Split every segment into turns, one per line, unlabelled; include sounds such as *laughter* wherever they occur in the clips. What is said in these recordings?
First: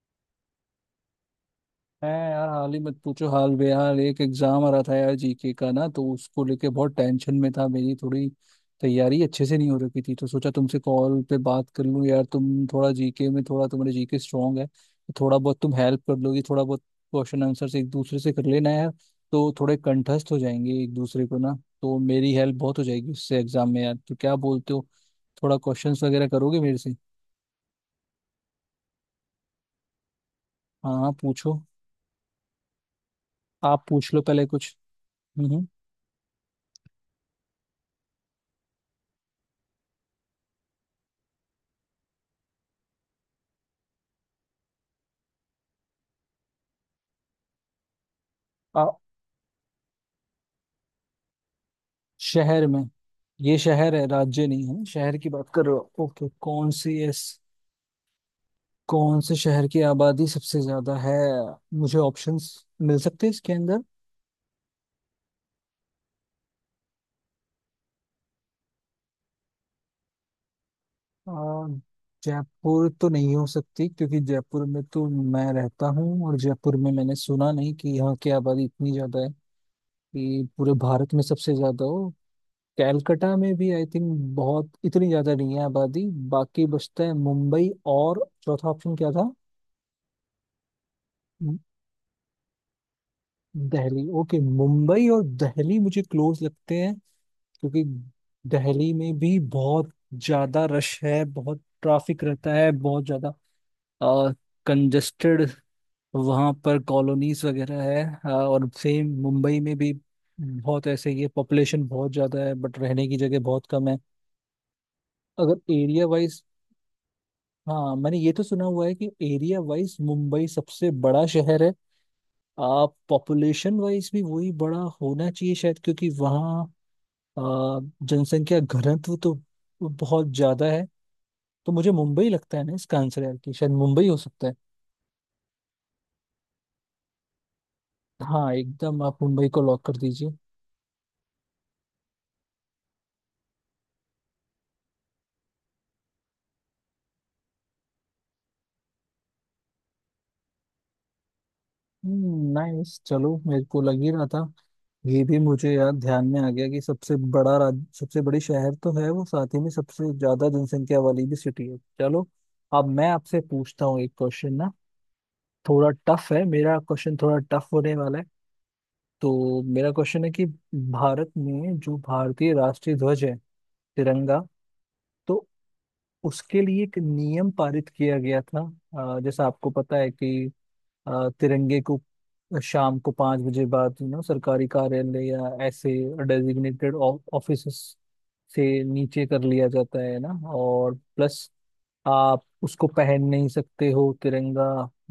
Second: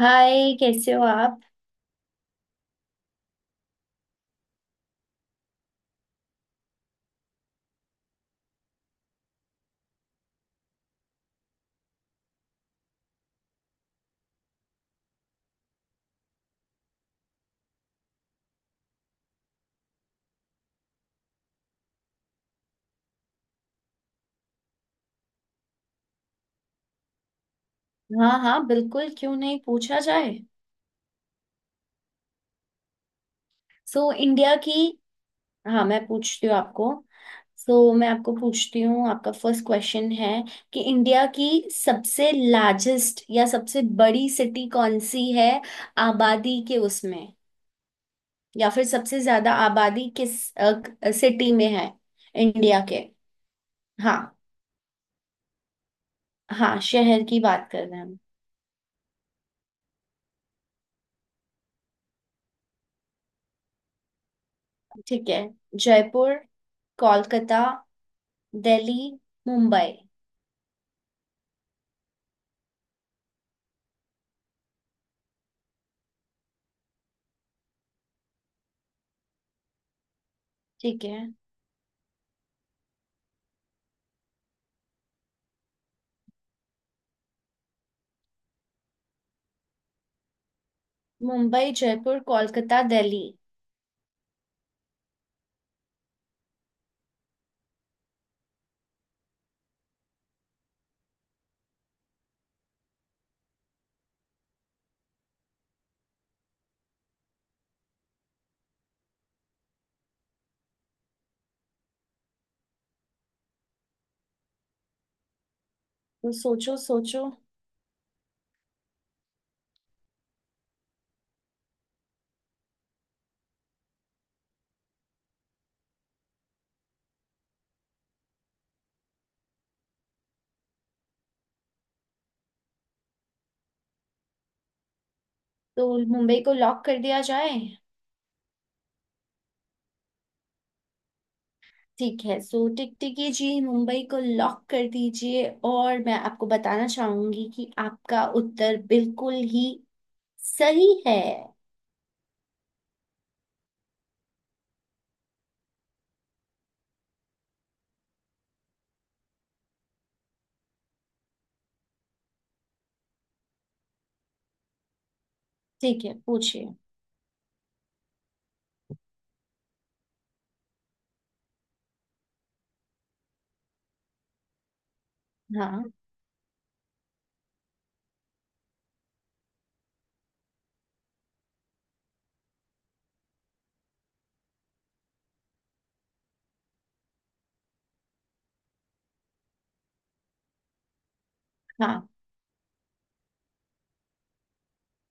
हाय, कैसे हो आप।
है यार, हाल ही मत पूछो, हाल बेहाल। एक एग्जाम आ रहा था यार, जीके का ना, तो उसको लेके बहुत टेंशन में था। मेरी थोड़ी तैयारी अच्छे से नहीं हो रखी थी, तो सोचा तुमसे कॉल पे बात कर लूं यार। तुम थोड़ा जीके में, थोड़ा तुम्हारे जीके स्ट्रांग है, तो थोड़ा बहुत तुम हेल्प कर लोगी। थोड़ा बहुत क्वेश्चन आंसर एक दूसरे से कर लेना यार, तो थोड़े कंठस्थ हो जाएंगे एक दूसरे को ना। तो मेरी हेल्प बहुत हो जाएगी उससे एग्जाम में यार। तो क्या बोलते हो, थोड़ा क्वेश्चंस वगैरह करोगे मेरे से?
हाँ हाँ, बिल्कुल, क्यों नहीं, पूछा जाए।
हाँ हाँ, पूछो। आप
सो
पूछ लो पहले
इंडिया की।
कुछ। हम्म।
हाँ, मैं पूछती हूँ आपको। सो मैं आपको पूछती हूँ, आपका फर्स्ट क्वेश्चन है कि इंडिया की सबसे लार्जेस्ट या सबसे बड़ी सिटी कौन सी है आबादी के उसमें। या फिर
हम्म।
सबसे ज्यादा आबादी किस सिटी में है
शहर में।
इंडिया के।
ये शहर है
हाँ
राज्य नहीं है, शहर की बात कर रहे हो? ओके। कौन
हाँ,
सी इस
शहर की बात कर रहे हैं हम।
कौन से शहर की आबादी सबसे ज्यादा है? मुझे ऑप्शंस मिल सकते हैं इसके अंदर?
ठीक है। जयपुर, कोलकाता, दिल्ली, मुंबई।
आ, जयपुर तो नहीं हो सकती, क्योंकि जयपुर में तो मैं रहता हूँ और जयपुर में मैंने सुना नहीं कि यहाँ की आबादी इतनी ज्यादा है कि पूरे
ठीक
भारत
है,
में सबसे ज्यादा हो। कैलकटा में भी आई थिंक बहुत इतनी ज्यादा नहीं है आबादी। बाकी बचता है मुंबई। और चौथा ऑप्शन क्या था?
मुंबई, जयपुर, कोलकाता, दिल्ली।
दिल्ली। ओके, मुंबई और दिल्ली मुझे क्लोज लगते हैं, क्योंकि दिल्ली में भी बहुत ज्यादा रश है, बहुत ट्रैफिक रहता है, बहुत ज्यादा कंजेस्टेड। वहाँ पर कॉलोनीज वगैरह है। और सेम मुंबई में भी बहुत ऐसे ही है। पॉपुलेशन बहुत ज्यादा है बट रहने की जगह बहुत कम है अगर एरिया
तो
वाइज।
सोचो सोचो।
हाँ, मैंने ये तो सुना हुआ है कि एरिया वाइज मुंबई सबसे बड़ा शहर है। आप पॉपुलेशन वाइज भी वही बड़ा होना चाहिए शायद, क्योंकि वहाँ अ, जनसंख्या घनत्व तो बहुत ज्यादा है। तो मुझे मुंबई लगता है ना इसका आंसर यार, कि शायद मुंबई हो सकता है।
तो मुंबई को लॉक कर दिया जाए।
हाँ एकदम, आप मुंबई को लॉक कर दीजिए।
ठीक है, सो टिकटिकी जी मुंबई को लॉक कर दीजिए, और मैं आपको बताना चाहूंगी कि आपका उत्तर बिल्कुल ही सही है।
नाइस, चलो। मेरे को लग ही रहा था। ये भी मुझे यार ध्यान में आ गया कि सबसे बड़ा राज सबसे बड़ी शहर तो है वो, साथ ही में सबसे ज्यादा जनसंख्या वाली भी सिटी है। चलो, अब मैं आपसे पूछता हूँ एक क्वेश्चन ना। थोड़ा
ठीक है,
टफ है
पूछिए।
मेरा क्वेश्चन, थोड़ा टफ होने वाला है। तो मेरा क्वेश्चन है कि भारत में जो भारतीय राष्ट्रीय ध्वज है, तिरंगा, तो
हाँ
उसके लिए एक नियम पारित किया गया था। जैसा आपको पता है कि तिरंगे को शाम को पाँच बजे बाद सरकारी कार्यालय या ऐसे डेजिग्नेटेड ऑफिस से नीचे कर लिया जाता है ना। और प्लस
हाँ।
आप उसको पहन नहीं सकते हो। तिरंगा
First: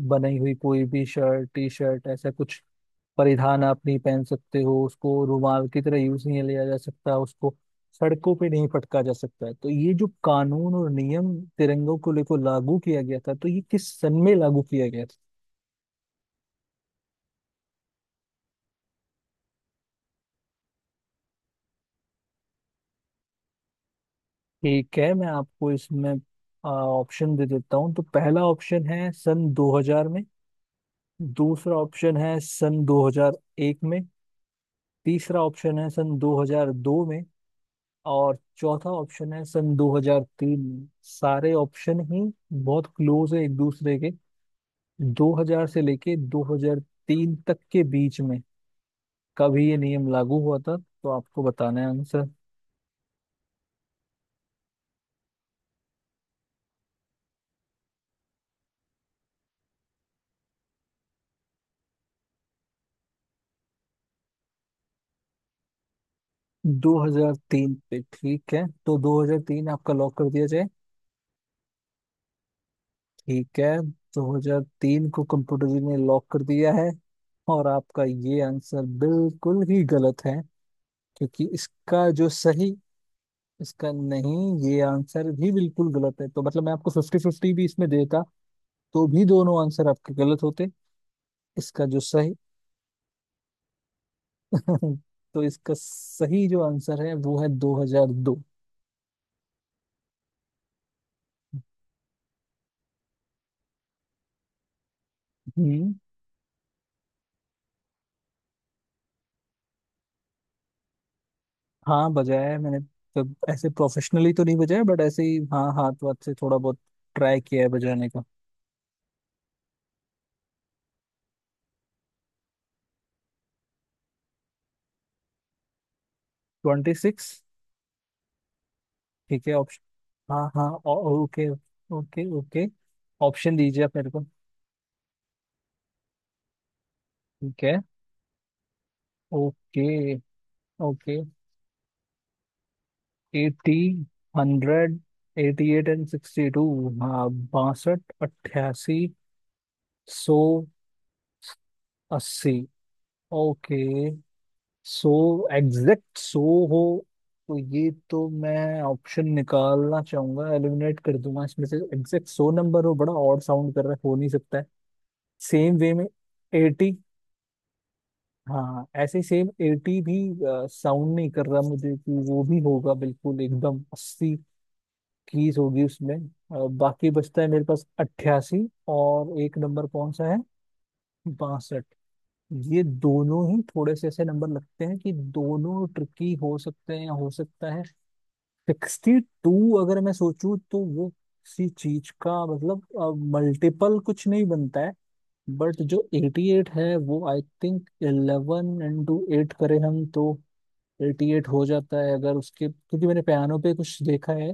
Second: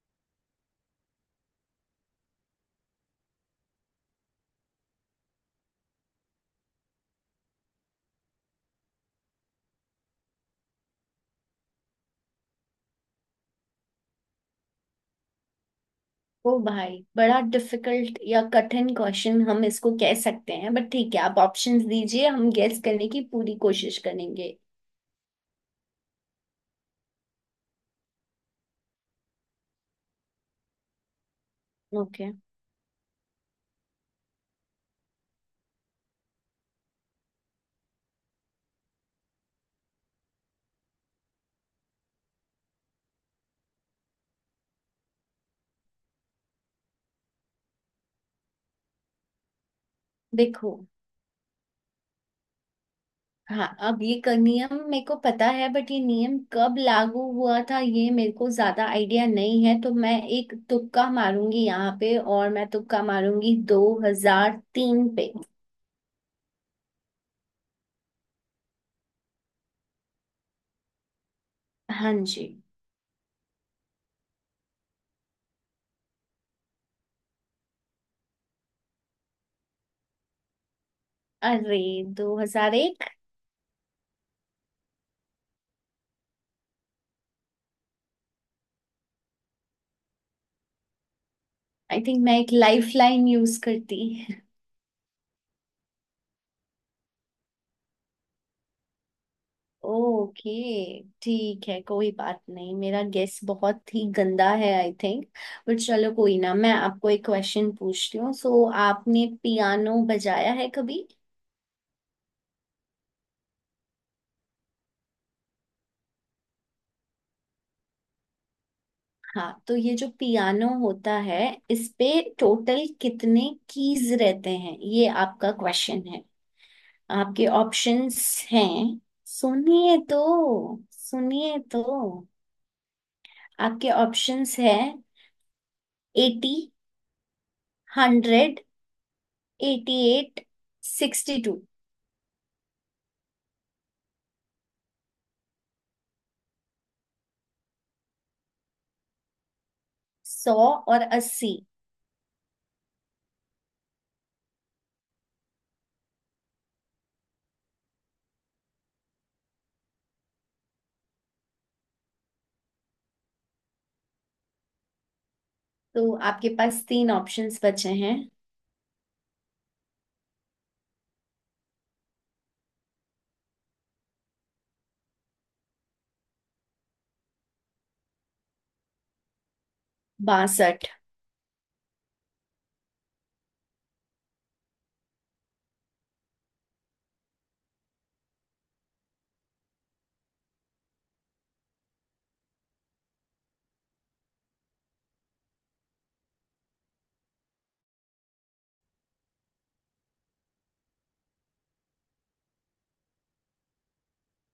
बनाई हुई कोई भी शर्ट, टी शर्ट, ऐसा कुछ परिधान आप नहीं पहन सकते हो। उसको रुमाल की तरह यूज नहीं लिया जा सकता, उसको सड़कों पे नहीं फटका जा सकता है। तो ये जो कानून और नियम तिरंगों को लेकर लागू किया गया था, तो ये किस सन में लागू किया गया था?
ओ भाई, बड़ा डिफिकल्ट या कठिन क्वेश्चन हम इसको कह सकते हैं, बट ठीक है, आप ऑप्शंस दीजिए, हम गेस करने की पूरी कोशिश करेंगे।
ठीक है, मैं आपको इसमें ऑप्शन दे देता हूँ। तो पहला ऑप्शन है सन 2000 में, दूसरा ऑप्शन
ओके।
है सन 2001 में, तीसरा ऑप्शन है सन 2002 में, और चौथा ऑप्शन है सन 2003 में। सारे ऑप्शन ही बहुत क्लोज है एक दूसरे के। 2000 से लेके 2003 तक के बीच में कब ये नियम लागू हुआ था,
देखो,
तो आपको बताना है आंसर।
हाँ, अब ये नियम मेरे को पता है, बट ये नियम कब लागू हुआ था ये मेरे को ज्यादा आइडिया नहीं है, तो मैं एक तुक्का मारूंगी यहाँ पे, और मैं तुक्का मारूंगी 2003 पे।
2003 पे? ठीक है, तो 2003 आपका लॉक कर दिया जाए।
हाँ जी।
ठीक है, 2003 को कंप्यूटर जी ने लॉक कर दिया है। और आपका ये आंसर बिल्कुल ही गलत है, क्योंकि
अरे,
इसका जो सही,
2001।
इसका नहीं, ये आंसर भी बिल्कुल गलत है। तो मतलब मैं आपको फिफ्टी फिफ्टी भी इसमें देता तो भी दोनों आंसर आपके गलत होते। इसका जो
आई थिंक
सही
मैं एक लाइफ लाइन यूज करती।
*laughs* तो इसका सही जो आंसर है वो है 2002।
ओके, ठीक है, कोई बात नहीं, मेरा गेस बहुत ही गंदा है आई थिंक। But
hmm.
चलो कोई ना, मैं आपको एक क्वेश्चन पूछती हूँ। सो आपने पियानो बजाया है कभी।
हाँ, बजाया है मैंने। जब ऐसे प्रोफेशनली तो नहीं बजाया, बट ऐसे ही, हाँ, हाथ वाथ से थोड़ा बहुत ट्राई किया है बजाने का।
हाँ, तो ये जो पियानो होता है इस पे टोटल कितने कीज रहते हैं, ये आपका क्वेश्चन है।
Twenty six.
आपके ऑप्शंस हैं।
ठीक है,
सुनिए तो,
ऑप्शन। हाँ हाँ, ओके
सुनिए तो।
ओके ओके, ऑप्शन दीजिए
आपके
आप मेरे को।
ऑप्शंस है एटी,
ठीक है।
Hundred, eighty
okay
eight,
okay.
Sixty two.
Eighty, hundred, eighty eight and sixty two. हाँ। बासठ, अट्ठासी,
सौ
सौ,
और अस्सी।
अस्सी। ओके। सो एग्जैक्ट सो हो, तो ये तो मैं ऑप्शन निकालना चाहूंगा, एलिमिनेट कर दूंगा इसमें से। एग्जैक्ट सो नंबर हो, बड़ा ऑड साउंड कर रहा है, हो नहीं सकता है। सेम वे में
तो आपके पास
एटी,
तीन ऑप्शंस बचे हैं।
हाँ ऐसे ही, सेम एटी भी साउंड नहीं कर रहा मुझे कि वो भी होगा, बिल्कुल एकदम अस्सी कीज होगी उसमें। बाकी बचता है मेरे पास अट्ठासी और एक नंबर, कौन सा है?
बासठ।
बासठ। ये दोनों ही थोड़े से ऐसे नंबर लगते हैं कि दोनों ट्रिकी हो सकते हैं। या हो सकता है सिक्सटी टू अगर मैं सोचूं तो वो किसी चीज का मतलब मल्टीपल कुछ नहीं बनता है। बट जो एटी एट है, वो I think eleven into eight करें हम, तो एटी एट हो जाता है। अगर उसके, क्योंकि मैंने पियानो पे कुछ देखा है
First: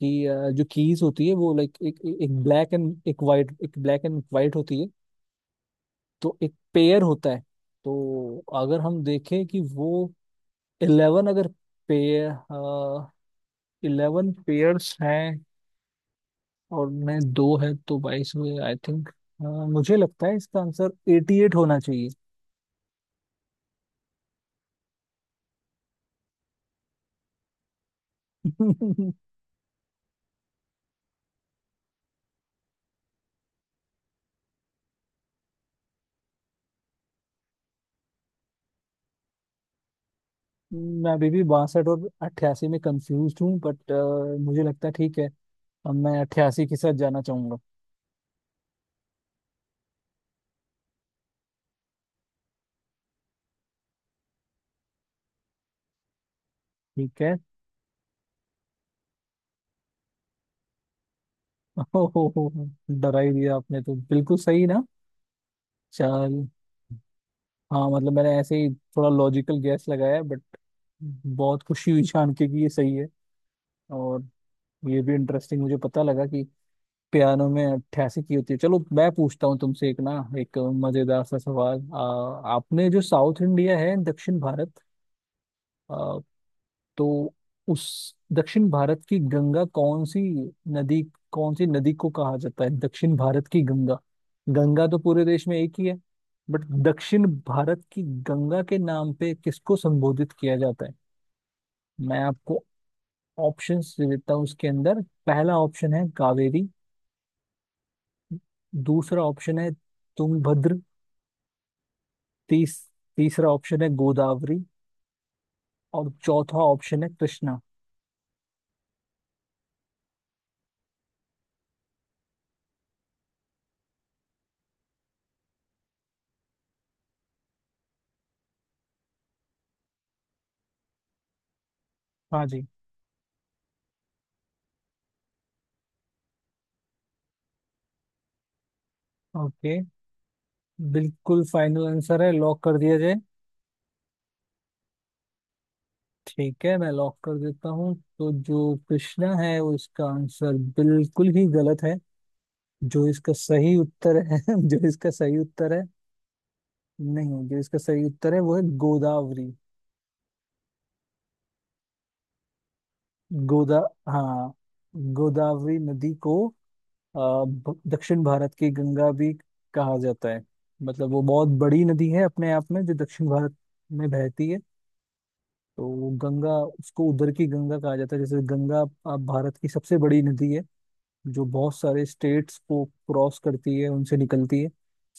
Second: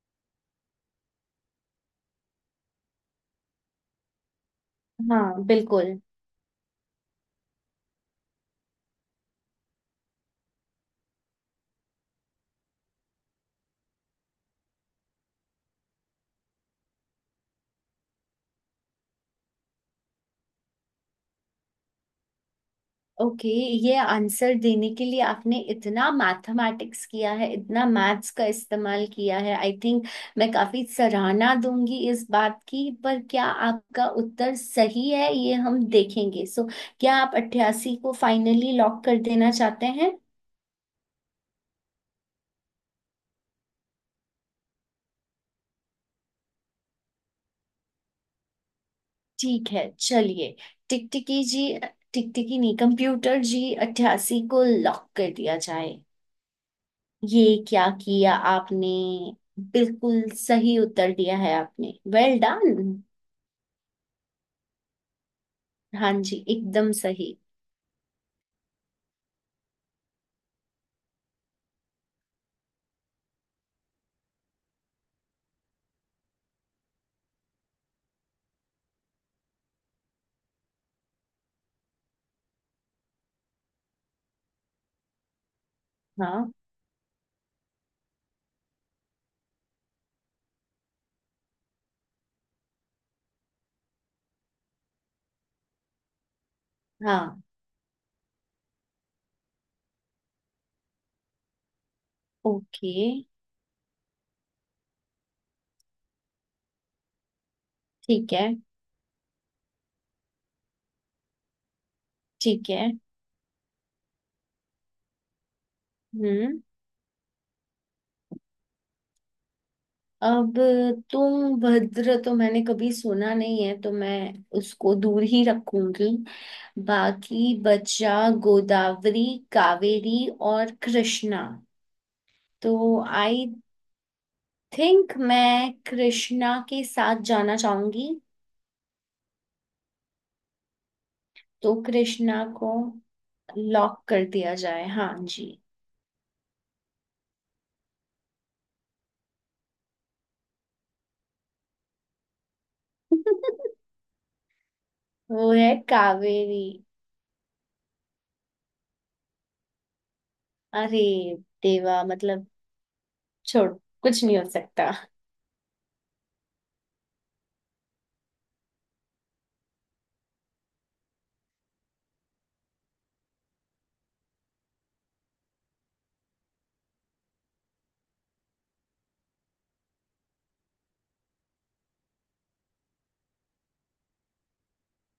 कि जो कीज होती है वो लाइक एक एक ब्लैक एंड एक वाइट, एक ब्लैक एंड वाइट होती है।
हाँ बिल्कुल।
तो एक पेयर होता है। तो अगर हम देखें कि वो इलेवन, अगर पेयर, इलेवन पेयर्स हैं, और मैं दो है तो बाईस हुए आई थिंक। मुझे लगता है इसका आंसर एटी एट होना चाहिए।
ओके। ये आंसर देने के लिए आपने इतना मैथमेटिक्स किया है, इतना मैथ्स का इस्तेमाल
*laughs*
किया है आई थिंक। मैं काफी सराहना दूंगी इस बात की, पर क्या आपका उत्तर सही है ये हम देखेंगे। सो क्या आप अट्ठासी को फाइनली लॉक कर देना चाहते हैं।
मैं अभी भी बासठ और अट्ठासी में कंफ्यूज हूँ, बट मुझे लगता है ठीक है, अब मैं अट्ठासी के साथ जाना चाहूंगा।
ठीक है, चलिए, टिकटिकी जी, टिकटिकी नहीं कंप्यूटर जी, अट्ठासी को लॉक कर दिया जाए।
ठीक है।
ये क्या किया आपने, बिल्कुल सही उत्तर दिया है
*laughs*
आपने, वेल
ओहो,
डन।
डरा ही दिया आपने तो। बिल्कुल सही ना,
हाँ जी,
चल।
एकदम सही।
हाँ मतलब मैंने ऐसे ही थोड़ा लॉजिकल गैस लगाया, बट बहुत खुशी हुई जान के कि ये सही है। और ये भी इंटरेस्टिंग मुझे पता लगा कि पियानो में अट्ठासी की होती है। चलो, मैं पूछता हूँ तुमसे एक ना, एक मजेदार सा सवाल। आपने जो साउथ इंडिया है, दक्षिण भारत, आ,
हाँ
तो उस दक्षिण भारत की गंगा कौन सी नदी, कौन सी नदी को कहा जाता है दक्षिण भारत की गंगा? गंगा तो पूरे देश में एक ही है, बट दक्षिण
हाँ,
भारत की गंगा के नाम पे किसको संबोधित किया जाता है? मैं आपको
ओके।
ऑप्शंस दे देता हूँ उसके अंदर। पहला ऑप्शन है कावेरी,
ठीक है,
दूसरा ऑप्शन है तुंगभद्र,
ठीक
तीस
है।
तीसरा ऑप्शन है गोदावरी, और चौथा
हम्म।
ऑप्शन है कृष्णा।
अब तुम भद्र तो मैंने कभी सुना नहीं है, तो मैं उसको दूर ही रखूंगी। बाकी बचा गोदावरी, कावेरी और कृष्णा।
हाँ जी।
तो आई थिंक मैं कृष्णा के साथ जाना चाहूंगी।
ओके, बिल्कुल
तो
फाइनल आंसर है,
कृष्णा
लॉक
को
कर दिया जाए?
लॉक कर दिया जाए, हाँ जी।
ठीक है, मैं लॉक कर देता हूँ। तो जो कृष्णा है वो इसका आंसर बिल्कुल ही गलत है। जो इसका
*laughs*
सही उत्तर है *laughs* जो इसका सही
वो
उत्तर
है
है,
कावेरी।
नहीं, जो इसका सही उत्तर है वो है गोदावरी।
अरे देवा, मतलब छोड़,
गोदा।
कुछ नहीं हो
हाँ।
सकता।
गोदावरी नदी को दक्षिण भारत की गंगा भी कहा जाता है। मतलब वो बहुत बड़ी नदी है अपने आप में, जो दक्षिण भारत में बहती है। तो वो गंगा, उसको उधर की गंगा कहा जाता है। जैसे गंगा भारत की सबसे बड़ी नदी है, जो बहुत सारे स्टेट्स को क्रॉस करती है, उनसे निकलती है।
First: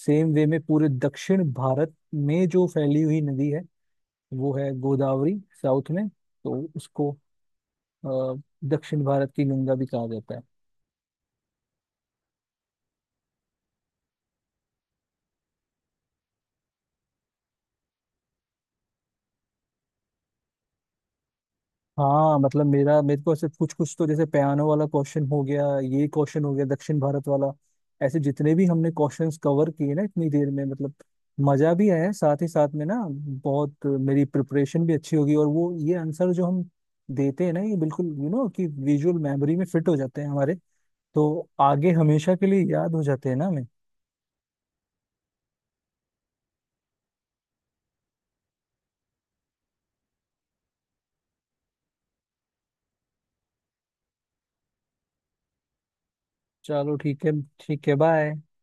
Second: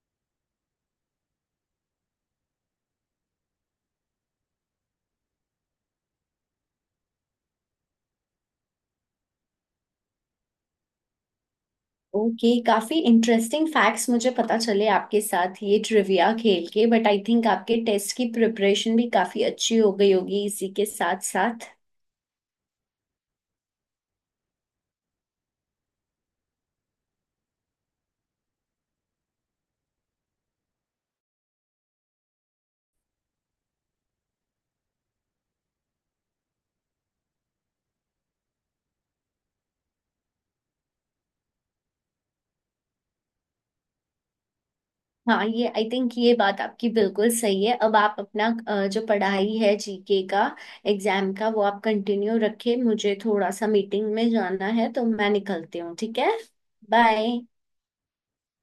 सेम वे में पूरे दक्षिण भारत में जो फैली हुई नदी है वो है गोदावरी साउथ में। तो उसको अ, दक्षिण भारत की गंगा भी कहा जाता है।
ओके, काफी इंटरेस्टिंग फैक्ट्स मुझे पता चले आपके साथ ये ट्रिविया खेल के, बट आई थिंक आपके टेस्ट की प्रिपरेशन भी काफी अच्छी हो गई होगी इसी के साथ साथ।
हाँ मतलब मेरा मेरे को ऐसे कुछ कुछ तो, जैसे पियानो वाला क्वेश्चन हो गया, ये क्वेश्चन हो गया दक्षिण भारत वाला, ऐसे जितने भी हमने क्वेश्चंस कवर किए ना इतनी देर में, मतलब मजा भी आया साथ ही साथ में ना। बहुत मेरी प्रिपरेशन भी अच्छी होगी। और वो ये आंसर जो हम देते हैं ना, ये बिल्कुल कि विजुअल मेमोरी में फिट हो जाते हैं हमारे। तो आगे हमेशा के लिए याद हो जाते हैं ना हमें।
हाँ, ये आई थिंक ये बात आपकी बिल्कुल सही है। अब आप अपना जो पढ़ाई है जीके का एग्जाम का वो आप कंटिन्यू रखें, मुझे थोड़ा सा मीटिंग में जाना है तो मैं निकलती हूँ, ठीक है।
चलो ठीक है।
बाय।
ठीक है, बाय।